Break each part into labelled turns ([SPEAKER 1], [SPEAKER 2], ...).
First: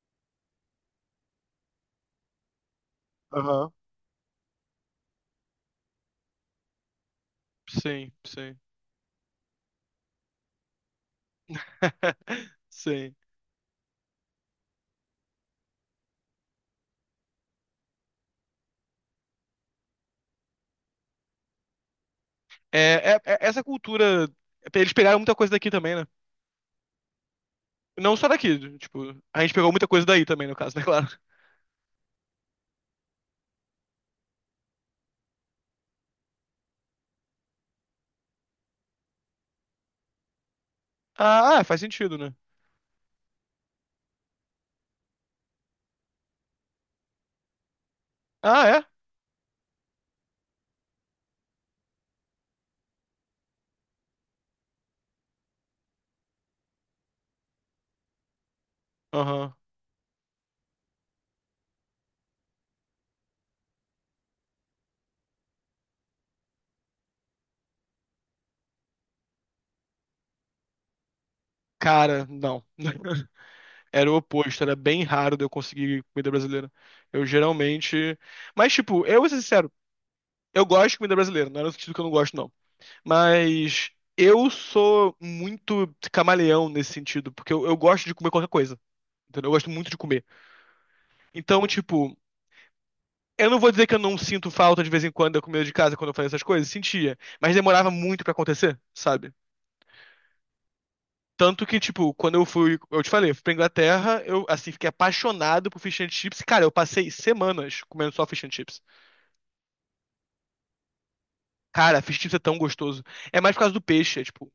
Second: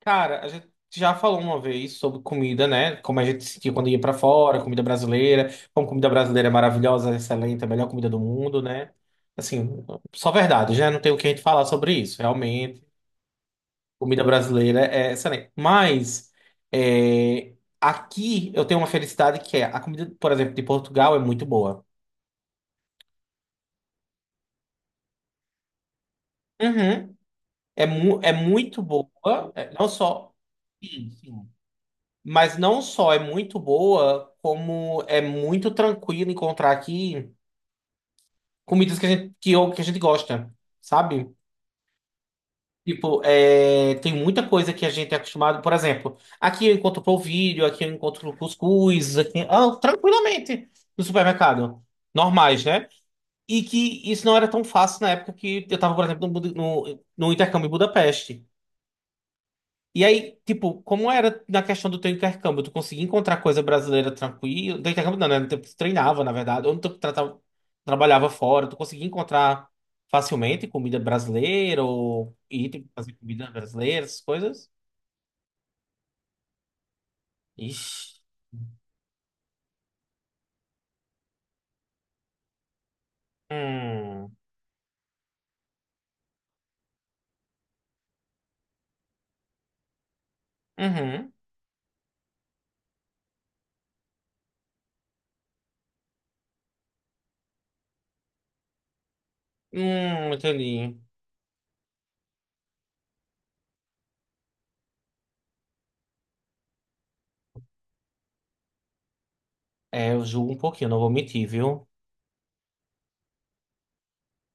[SPEAKER 1] Cara, a gente já falou uma vez sobre comida, né? Como a gente
[SPEAKER 2] Aham.
[SPEAKER 1] sentia quando ia pra fora, comida brasileira, como comida brasileira é maravilhosa, excelente, a melhor comida
[SPEAKER 2] Sim,
[SPEAKER 1] do
[SPEAKER 2] sim.
[SPEAKER 1] mundo, né? Assim, só verdade, já não tem o que a gente falar sobre isso. Realmente,
[SPEAKER 2] Sim.
[SPEAKER 1] comida brasileira é excelente. Mas é, aqui eu tenho uma felicidade que é a comida, por exemplo, de Portugal é muito boa.
[SPEAKER 2] É, essa cultura. Eles pegaram muita coisa daqui também, né?
[SPEAKER 1] Uhum. É,
[SPEAKER 2] Não
[SPEAKER 1] mu
[SPEAKER 2] só
[SPEAKER 1] é
[SPEAKER 2] daqui,
[SPEAKER 1] muito boa,
[SPEAKER 2] tipo, a gente pegou
[SPEAKER 1] é,
[SPEAKER 2] muita
[SPEAKER 1] não
[SPEAKER 2] coisa daí
[SPEAKER 1] só.
[SPEAKER 2] também, no caso, né, claro.
[SPEAKER 1] Sim, sim. Mas não só é muito boa, como é muito tranquilo encontrar aqui comidas que a gente, que a gente gosta, sabe?
[SPEAKER 2] Ah, ah, faz sentido, né?
[SPEAKER 1] Tipo, é, tem muita coisa que a gente é acostumado. Por exemplo, aqui eu encontro polvilho, aqui eu encontro
[SPEAKER 2] Ah, é?
[SPEAKER 1] cuscuz, aqui, ah, tranquilamente no supermercado. Normais, né? E que isso não era tão fácil na época que eu estava, por exemplo, no, intercâmbio em Budapeste.
[SPEAKER 2] Aham.
[SPEAKER 1] E aí, tipo, como era na questão do teu intercâmbio? Tu conseguia encontrar coisa brasileira tranquilo? Do intercâmbio não, né? No tempo que tu treinava, na verdade. Ou no tempo que trabalhava fora, tu conseguia encontrar facilmente comida brasileira
[SPEAKER 2] Cara,
[SPEAKER 1] ou
[SPEAKER 2] não.
[SPEAKER 1] ir, tipo, fazer comida brasileira,
[SPEAKER 2] Era o
[SPEAKER 1] essas
[SPEAKER 2] oposto,
[SPEAKER 1] coisas?
[SPEAKER 2] era bem raro de eu conseguir comida brasileira. Eu
[SPEAKER 1] Ixi.
[SPEAKER 2] geralmente. Mas, tipo, eu vou ser sincero, eu gosto de comida brasileira, não é no sentido que eu não gosto, não. Mas
[SPEAKER 1] Hum.
[SPEAKER 2] eu sou muito camaleão nesse sentido, porque eu gosto de comer qualquer coisa. Entendeu? Eu gosto muito de comer.
[SPEAKER 1] Uhum.
[SPEAKER 2] Então, tipo, eu não vou dizer que eu não sinto falta de vez em quando da comida de casa quando eu fazia essas coisas, sentia, mas demorava muito pra acontecer, sabe?
[SPEAKER 1] Entendi.
[SPEAKER 2] Tanto que, tipo, quando eu fui, eu te falei, eu fui pra Inglaterra, eu, assim, fiquei apaixonado por fish and chips. Cara, eu passei semanas comendo só fish and chips.
[SPEAKER 1] É, eu julgo um pouquinho, não vou mentir, viu?
[SPEAKER 2] Cara, fish and chips é tão gostoso. É mais por causa do peixe, é tipo,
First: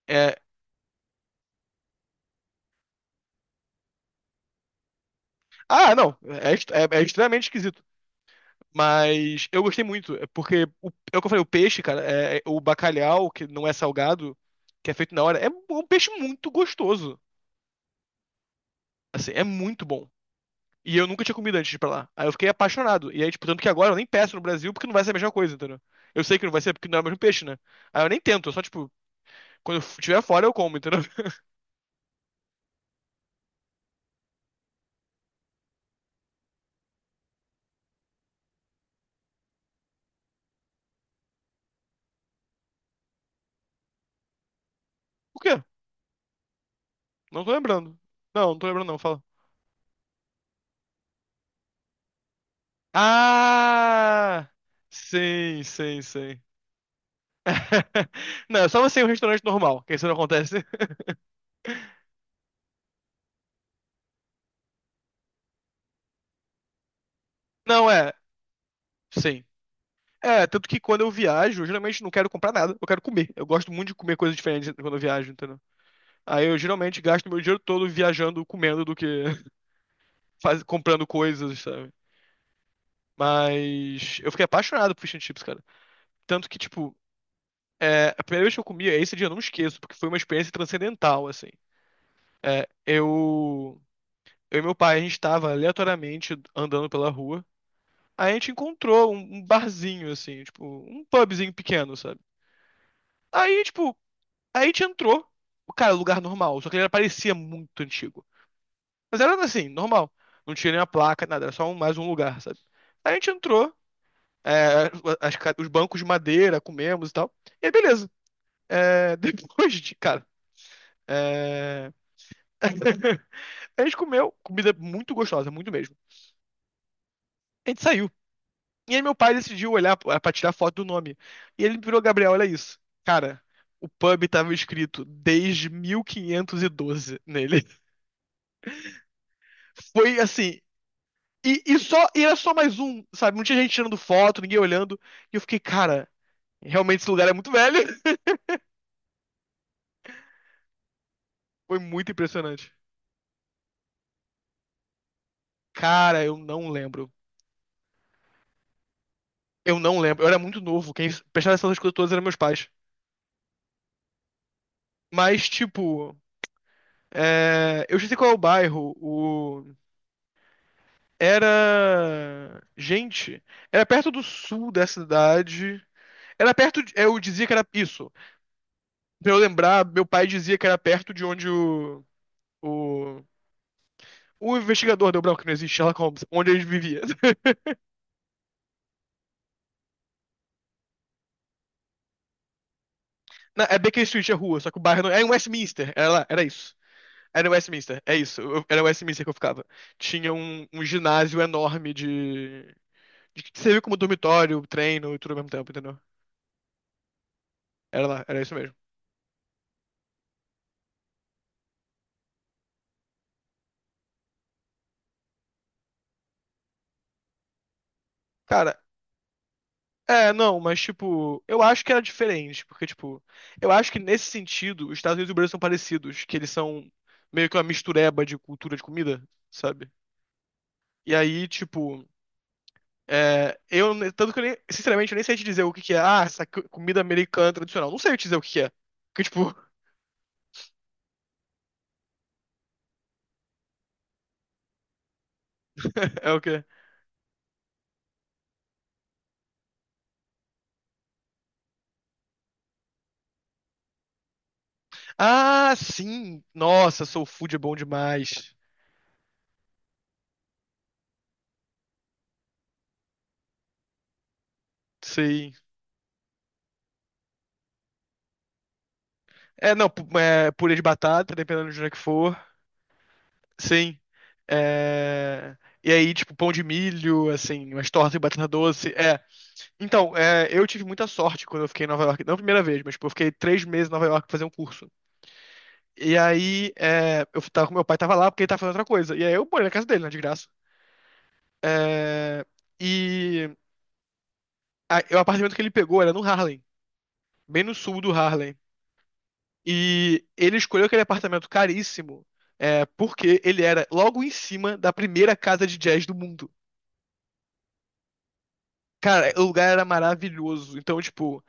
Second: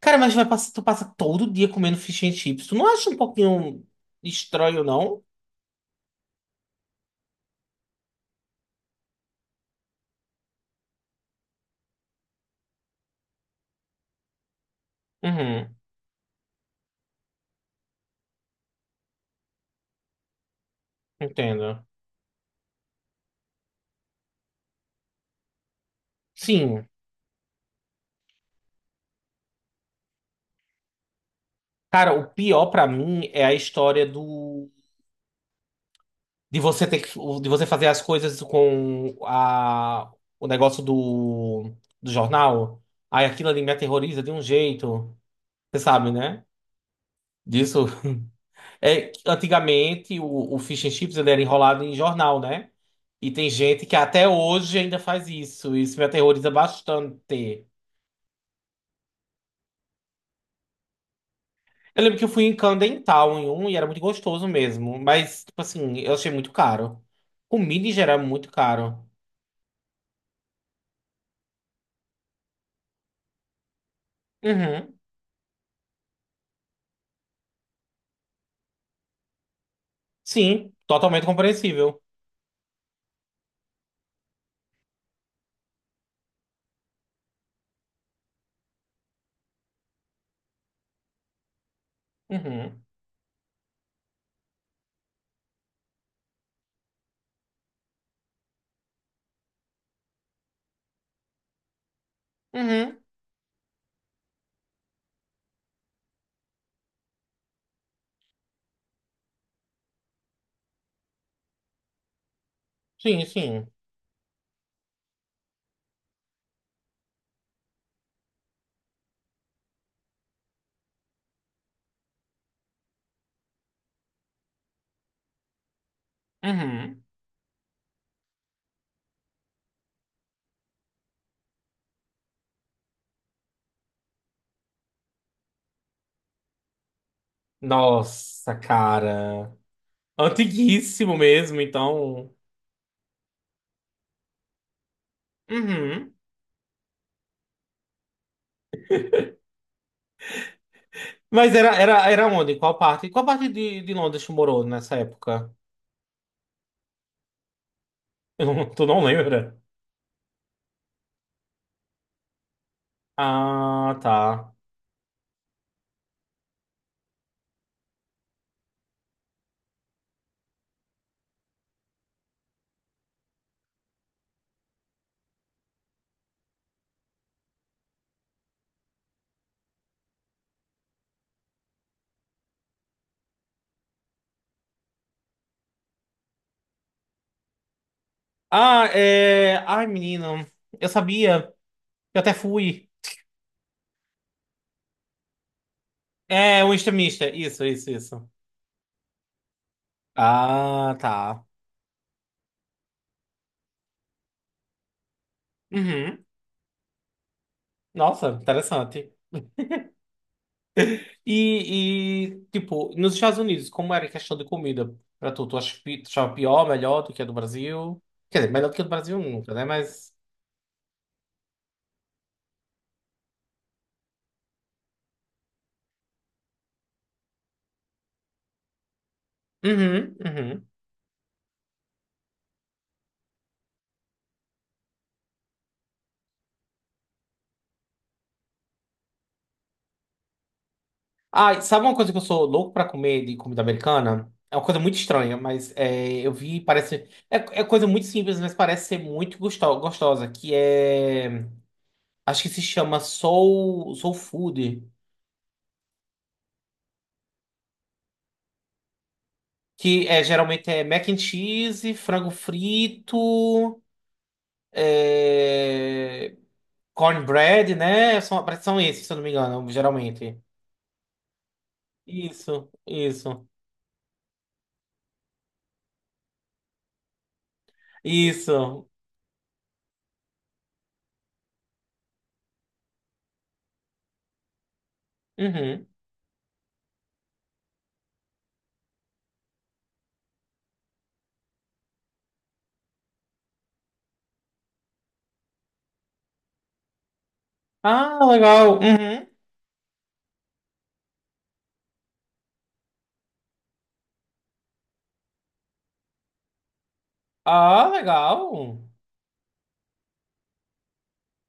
[SPEAKER 1] Cara, mas
[SPEAKER 2] é...
[SPEAKER 1] vai passar, tu passa todo dia comendo fish and chips. Tu não acha um pouquinho estranho, não?
[SPEAKER 2] Ah, não, é, é extremamente esquisito. Mas eu gostei muito, é porque, o, é o que eu falei, o peixe, cara, é o bacalhau, que não é salgado, que é feito na hora, é
[SPEAKER 1] Uhum,
[SPEAKER 2] um peixe muito gostoso. Assim, é muito bom. E eu nunca tinha comido antes de ir
[SPEAKER 1] entendo.
[SPEAKER 2] pra lá. Aí eu fiquei apaixonado. E aí, tipo, tanto que agora eu nem peço no Brasil porque não vai ser a mesma coisa, entendeu? Eu sei que não vai ser porque
[SPEAKER 1] Sim.
[SPEAKER 2] não é o mesmo peixe, né? Aí eu nem tento, eu só, tipo, quando eu estiver fora eu como, entendeu?
[SPEAKER 1] Cara, o pior pra mim é a história do de você ter que, de você fazer as coisas com a o negócio do jornal. Aí aquilo ali me aterroriza de um jeito,
[SPEAKER 2] O quê?
[SPEAKER 1] você sabe, né?
[SPEAKER 2] Não tô
[SPEAKER 1] Disso
[SPEAKER 2] lembrando. Não, não tô lembrando, não,
[SPEAKER 1] é
[SPEAKER 2] fala.
[SPEAKER 1] que antigamente o Fish and Chips ele era enrolado em jornal, né? E tem gente que até
[SPEAKER 2] Ah!
[SPEAKER 1] hoje ainda faz
[SPEAKER 2] Sim,
[SPEAKER 1] isso. Isso
[SPEAKER 2] sim,
[SPEAKER 1] me
[SPEAKER 2] sim.
[SPEAKER 1] aterroriza bastante.
[SPEAKER 2] Não, é só você em um restaurante normal, que isso não acontece.
[SPEAKER 1] Eu lembro que eu fui em Camden Town em um e era muito gostoso mesmo, mas tipo assim, eu achei muito caro. Comida
[SPEAKER 2] Não,
[SPEAKER 1] em
[SPEAKER 2] é,
[SPEAKER 1] geral é muito caro.
[SPEAKER 2] sim. É, tanto que quando eu viajo, eu geralmente não quero comprar nada, eu quero comer. Eu gosto muito de comer coisas diferentes quando
[SPEAKER 1] Uhum.
[SPEAKER 2] eu viajo, entendeu? Aí eu geralmente gasto meu dinheiro todo viajando, comendo do que
[SPEAKER 1] Sim,
[SPEAKER 2] comprando
[SPEAKER 1] totalmente
[SPEAKER 2] coisas, sabe?
[SPEAKER 1] compreensível.
[SPEAKER 2] Mas eu fiquei apaixonado por fish and chips, cara. Tanto que, tipo, é, a primeira vez que eu comia, esse dia eu não esqueço, porque foi uma experiência transcendental, assim. É,
[SPEAKER 1] Uhum.
[SPEAKER 2] eu e meu pai, a gente tava aleatoriamente andando pela rua. Aí a gente encontrou um barzinho, assim, tipo, um pubzinho pequeno, sabe?
[SPEAKER 1] Uhum.
[SPEAKER 2] Aí, tipo, aí a gente entrou. Cara, lugar normal, só que ele parecia muito antigo. Mas era assim, normal. Não tinha nenhuma placa, nada, era só mais um lugar, sabe? Aí a
[SPEAKER 1] Sim,
[SPEAKER 2] gente
[SPEAKER 1] sim.
[SPEAKER 2] entrou, é, os bancos de madeira, comemos e tal. E aí, beleza. É, depois de, cara, é, a gente comeu comida muito gostosa, muito mesmo.
[SPEAKER 1] Uhum.
[SPEAKER 2] A gente saiu. E aí meu pai decidiu olhar pra tirar foto do nome. E ele virou, Gabriel, olha isso. Cara, o pub tava escrito desde 1512 nele.
[SPEAKER 1] Nossa, cara.
[SPEAKER 2] Foi assim,
[SPEAKER 1] Antiguíssimo mesmo,
[SPEAKER 2] E só, e
[SPEAKER 1] então.
[SPEAKER 2] era só mais um, sabe? Não tinha gente tirando foto, ninguém olhando. E eu fiquei, cara,
[SPEAKER 1] Uhum.
[SPEAKER 2] realmente esse lugar é muito velho.
[SPEAKER 1] Mas era,
[SPEAKER 2] Foi
[SPEAKER 1] era,
[SPEAKER 2] muito
[SPEAKER 1] era onde?
[SPEAKER 2] impressionante.
[SPEAKER 1] Qual parte? Qual parte de Londres tu morou nessa época?
[SPEAKER 2] Cara, eu não lembro.
[SPEAKER 1] Eu não- Tu não lembra?
[SPEAKER 2] Eu não lembro. Eu era muito novo. Quem prestava atenção nessas coisas todas eram meus pais.
[SPEAKER 1] Ah, tá.
[SPEAKER 2] Mas, tipo, é, eu já sei qual é o bairro. O... Era. Gente, era perto do sul da cidade. Era perto. De- Eu dizia que era isso. Pra eu lembrar, meu pai dizia que era perto de onde o. O. O investigador deu branco que não existe Sherlock Holmes, onde ele vivia.
[SPEAKER 1] Ah, é. Ai, menino. Eu sabia. Eu até fui.
[SPEAKER 2] É Baker Street, é rua, só que o bairro não. Era em Westminster, era lá, era
[SPEAKER 1] É, um
[SPEAKER 2] isso.
[SPEAKER 1] extremista.
[SPEAKER 2] Era em
[SPEAKER 1] Isso, isso,
[SPEAKER 2] Westminster, é
[SPEAKER 1] isso.
[SPEAKER 2] isso. eu- Era em Westminster que eu ficava. Tinha um
[SPEAKER 1] Ah,
[SPEAKER 2] ginásio
[SPEAKER 1] tá.
[SPEAKER 2] enorme de. De que servia como dormitório, treino e tudo ao mesmo tempo, entendeu?
[SPEAKER 1] Uhum.
[SPEAKER 2] Era lá,
[SPEAKER 1] Nossa,
[SPEAKER 2] era isso mesmo.
[SPEAKER 1] interessante. E, tipo, nos Estados Unidos, como era a questão de comida pra tu? Tu achava pior, melhor do que a do Brasil? Quer dizer, melhor do que
[SPEAKER 2] Cara,
[SPEAKER 1] a do Brasil nunca, né? Mas.
[SPEAKER 2] é, não, mas tipo, eu acho que era diferente, porque, tipo, eu acho que nesse sentido, os Estados Unidos e o Brasil são parecidos, que eles são meio que uma mistureba de cultura de comida, sabe?
[SPEAKER 1] Uhum, uhum.
[SPEAKER 2] E aí, tipo. É, eu, tanto que eu nem, sinceramente, eu nem sei te dizer o que que é. Ah, essa comida americana tradicional. Não sei eu te dizer o que que é. Que, tipo,
[SPEAKER 1] Ah, e sabe uma coisa que eu sou louco pra comer de comida americana? É uma coisa muito estranha, mas é,
[SPEAKER 2] é
[SPEAKER 1] eu
[SPEAKER 2] o
[SPEAKER 1] vi,
[SPEAKER 2] quê?
[SPEAKER 1] parece. É, é coisa muito simples, mas parece ser muito gostosa. Que é. Acho que se chama Soul, Soul Food.
[SPEAKER 2] Ah, sim! Nossa, soul food é bom demais.
[SPEAKER 1] Que é, geralmente é mac and cheese, frango frito.
[SPEAKER 2] Sim.
[SPEAKER 1] É... Cornbread, né? São, parece que são esses, se eu não me engano,
[SPEAKER 2] É, não,
[SPEAKER 1] geralmente.
[SPEAKER 2] purê de batata, dependendo de onde é que for.
[SPEAKER 1] Isso, isso,
[SPEAKER 2] Sim. É, E aí, tipo, pão de milho, assim, umas tortas de batata
[SPEAKER 1] isso.
[SPEAKER 2] doce. É. Então, é, eu tive muita sorte quando eu fiquei em Nova York. Não a primeira vez, mas, tipo, eu fiquei três meses em Nova York pra fazer um curso.
[SPEAKER 1] Uhum.
[SPEAKER 2] E aí, é, eu tava com meu pai, tava lá porque ele tava fazendo outra coisa. E aí eu morei na casa dele, né, de graça. É, e é o apartamento que ele pegou era no Harlem, bem no sul do
[SPEAKER 1] Ah,
[SPEAKER 2] Harlem.
[SPEAKER 1] legal. Uhum.
[SPEAKER 2] E ele escolheu aquele apartamento caríssimo, é, porque ele era logo em cima da primeira casa de jazz do mundo.
[SPEAKER 1] Ah, legal.
[SPEAKER 2] Cara, o lugar era maravilhoso. Então, tipo,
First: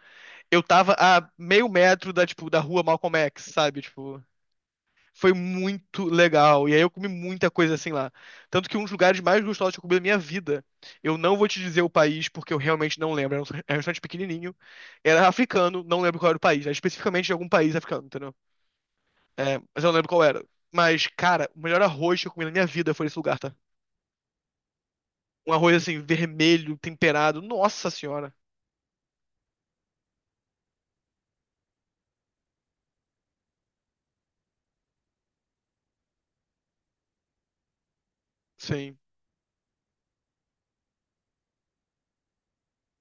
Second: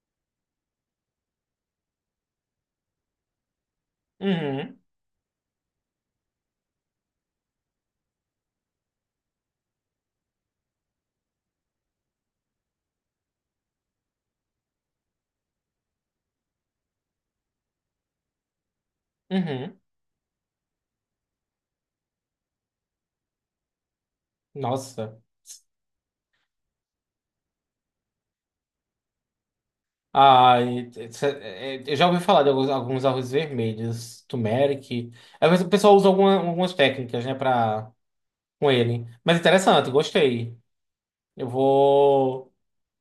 [SPEAKER 2] eu tava a meio metro da, tipo, da rua Malcolm X, sabe? Tipo,
[SPEAKER 1] Uhum.
[SPEAKER 2] foi muito legal. E aí eu comi muita coisa assim lá. Tanto que um dos lugares mais gostosos que eu comi da minha vida. Eu não vou te dizer o país, porque eu realmente não lembro. Era um restaurante pequenininho. Era africano, não lembro qual era o país. Era especificamente de algum país africano, entendeu? É,
[SPEAKER 1] Uhum.
[SPEAKER 2] mas eu não lembro qual era. Mas, cara, o melhor arroz que eu comi na minha vida foi nesse lugar, tá?
[SPEAKER 1] Nossa.
[SPEAKER 2] Um arroz assim, vermelho, temperado. Nossa senhora.
[SPEAKER 1] Ah, eu já ouvi falar de alguns, alguns arroz vermelhos, turmeric. Às vezes o pessoal usa algumas técnicas, né, pra, com
[SPEAKER 2] Sim.
[SPEAKER 1] ele. Mas interessante, gostei. Eu vou.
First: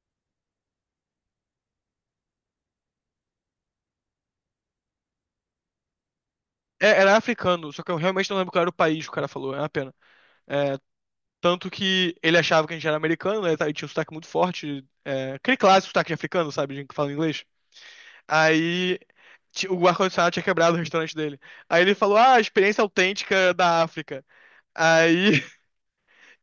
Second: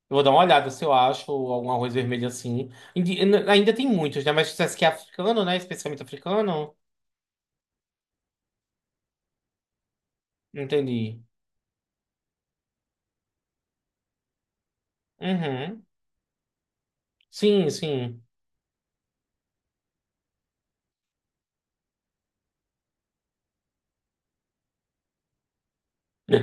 [SPEAKER 1] Eu vou dar uma olhada se eu acho algum arroz vermelho assim. Indi- Ainda tem muitos, né? Mas se que é africano, né? Especialmente africano.
[SPEAKER 2] É, era africano, só que eu realmente não lembro qual era o país que o cara falou. É uma pena. É,
[SPEAKER 1] Entendi.
[SPEAKER 2] tanto que ele achava que a gente era americano, né? E tinha um sotaque muito forte. É, aquele
[SPEAKER 1] Uhum.
[SPEAKER 2] clássico sotaque de africano, sabe? De gente que fala inglês.
[SPEAKER 1] Sim, sim.
[SPEAKER 2] Aí o ar-condicionado tinha quebrado o restaurante dele. Aí ele falou, ah, experiência autêntica da África. Aí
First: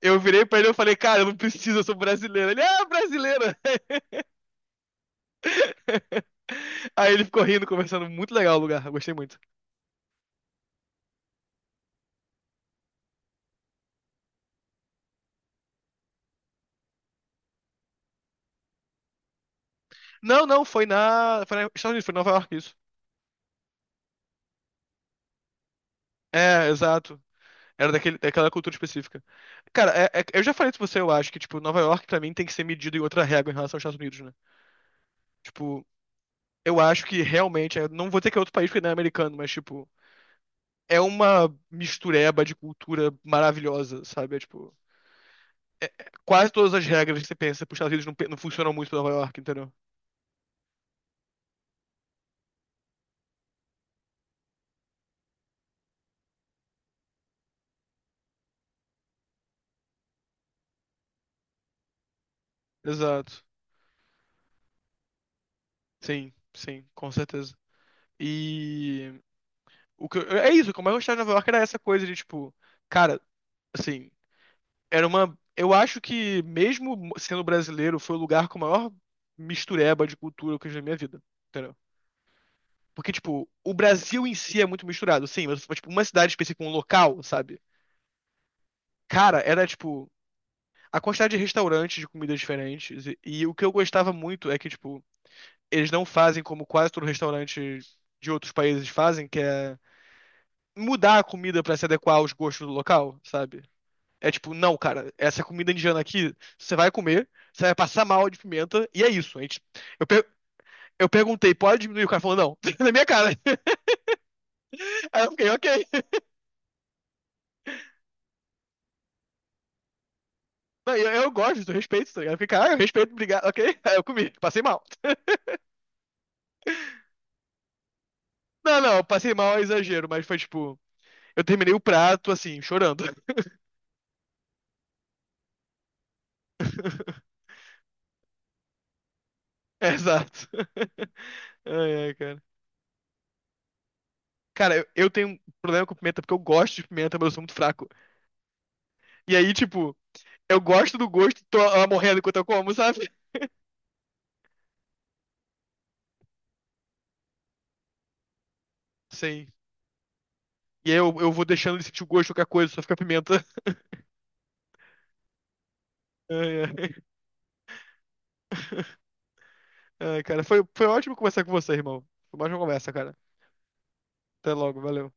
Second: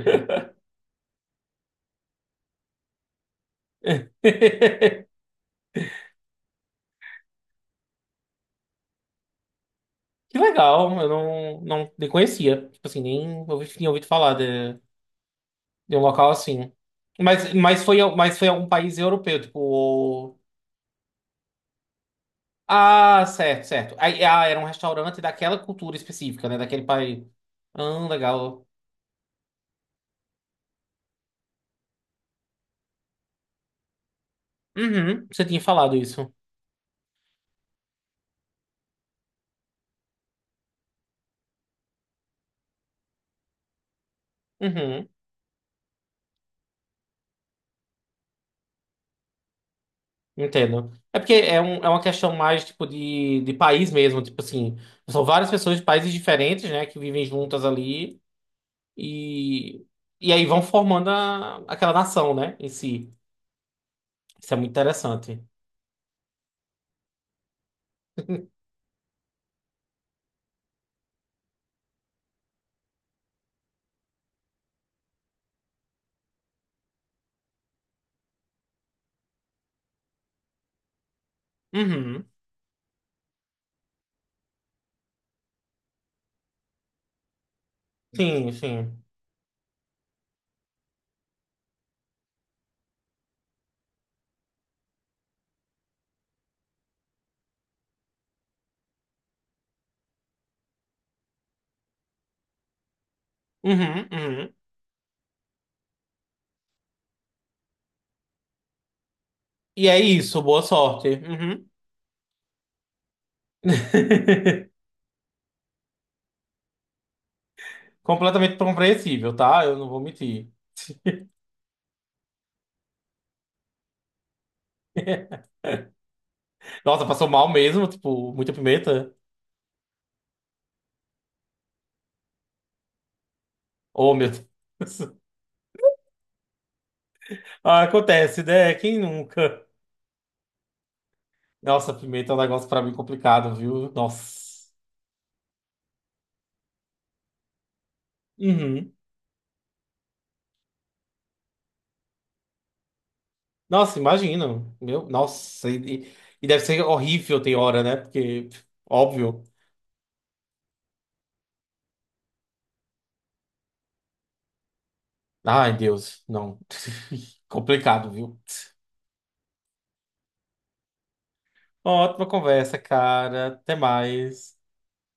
[SPEAKER 2] eu virei pra ele e falei, cara, eu não preciso, eu sou brasileiro. Ele, ah, brasileira! Aí ele ficou rindo, conversando. Muito legal o lugar, eu gostei muito.
[SPEAKER 1] Que legal. Eu não, não nem conhecia. Tipo assim, nem ouvi, tinha ouvido falar de um local assim. Mas, foi, mas foi algum país europeu, tipo. O-
[SPEAKER 2] Não, não, foi na... Foi na Estados Unidos, foi em Nova York, isso.
[SPEAKER 1] Ah, certo, certo. Aí, ah, era um restaurante daquela cultura específica, né?
[SPEAKER 2] É,
[SPEAKER 1] Daquele
[SPEAKER 2] exato.
[SPEAKER 1] país.
[SPEAKER 2] Era
[SPEAKER 1] Ah,
[SPEAKER 2] daquele, daquela
[SPEAKER 1] legal.
[SPEAKER 2] cultura específica. Cara, eu já falei isso pra você, eu acho que, tipo, Nova York pra mim tem que ser medido em outra régua em relação aos Estados Unidos, né?
[SPEAKER 1] Uhum. Você tinha
[SPEAKER 2] Tipo,
[SPEAKER 1] falado isso.
[SPEAKER 2] eu acho que realmente, eu não vou dizer que é outro país porque não é americano, mas, tipo, é uma mistureba de cultura maravilhosa, sabe? É, tipo,
[SPEAKER 1] Uhum.
[SPEAKER 2] quase todas as regras que você pensa pros Estados Unidos não, não funcionam muito pra Nova York, entendeu?
[SPEAKER 1] Entendo. É porque é, um, é uma questão mais tipo de país mesmo, tipo assim, são várias pessoas de países diferentes, né, que vivem juntas ali e, e aí vão formando aquela nação, né, em si.
[SPEAKER 2] Exato.
[SPEAKER 1] Isso é muito interessante.
[SPEAKER 2] Sim, sim, com certeza. E o que é isso, como eu mais gostava de Nova York era essa coisa de, tipo, cara, assim. Era uma. Eu acho que, mesmo sendo brasileiro, foi o lugar com a maior mistureba de cultura que eu já vi na minha vida. Entendeu?
[SPEAKER 1] Uhum.
[SPEAKER 2] Porque, tipo, o Brasil em si é muito misturado, sim, mas, tipo, uma cidade específica, um local, sabe?
[SPEAKER 1] Sim, sim.
[SPEAKER 2] Cara, era, tipo, a quantidade de restaurantes de comidas diferentes. E o que eu gostava muito é que, tipo, eles não fazem como quase todo restaurante de outros países fazem, que é mudar a comida pra se adequar aos gostos do local, sabe?
[SPEAKER 1] Uhum,
[SPEAKER 2] É tipo,
[SPEAKER 1] uhum.
[SPEAKER 2] não, cara, essa comida indiana aqui, você vai comer, você vai passar mal de pimenta, e é isso. A gente,
[SPEAKER 1] E é
[SPEAKER 2] eu, per-
[SPEAKER 1] isso, boa sorte.
[SPEAKER 2] eu perguntei,
[SPEAKER 1] Uhum.
[SPEAKER 2] pode diminuir? O cara falou, não, na minha cara. Aí eu fiquei, ok.
[SPEAKER 1] Completamente compreensível, tá? Eu não vou mentir.
[SPEAKER 2] Não, eu gosto, eu respeito, tá ligado? Eu fiquei, cara, eu respeito, obrigado, ok. Aí eu comi, passei mal.
[SPEAKER 1] Nossa, passou mal mesmo, tipo, muita
[SPEAKER 2] Não, não,
[SPEAKER 1] pimenta.
[SPEAKER 2] passei mal é exagero, mas foi tipo, eu terminei o prato, assim, chorando.
[SPEAKER 1] Oh, meu Deus. Ah, acontece, né? Quem nunca?
[SPEAKER 2] Exato. Ai,
[SPEAKER 1] Nossa,
[SPEAKER 2] ai,
[SPEAKER 1] pimenta é um
[SPEAKER 2] cara.
[SPEAKER 1] negócio pra mim complicado, viu? Nossa.
[SPEAKER 2] Cara, eu tenho um problema com pimenta porque eu gosto de pimenta, mas eu sou muito fraco.
[SPEAKER 1] Uhum.
[SPEAKER 2] E aí, tipo, eu gosto do gosto, tô ah, morrendo enquanto eu como, sabe?
[SPEAKER 1] Nossa, imagino. Meu, nossa. E e deve ser horrível tem hora, né? Porque, óbvio.
[SPEAKER 2] Sim. E aí eu vou deixando ele sentir o gosto de qualquer coisa, só fica pimenta.
[SPEAKER 1] Ai, Deus, não.
[SPEAKER 2] Ai, ai.
[SPEAKER 1] Complicado, viu?
[SPEAKER 2] Ai, cara, foi ótimo conversar com você, irmão.
[SPEAKER 1] Ótima
[SPEAKER 2] Foi mais uma
[SPEAKER 1] conversa,
[SPEAKER 2] conversa, cara.
[SPEAKER 1] cara. Até
[SPEAKER 2] Até
[SPEAKER 1] mais.
[SPEAKER 2] logo, valeu.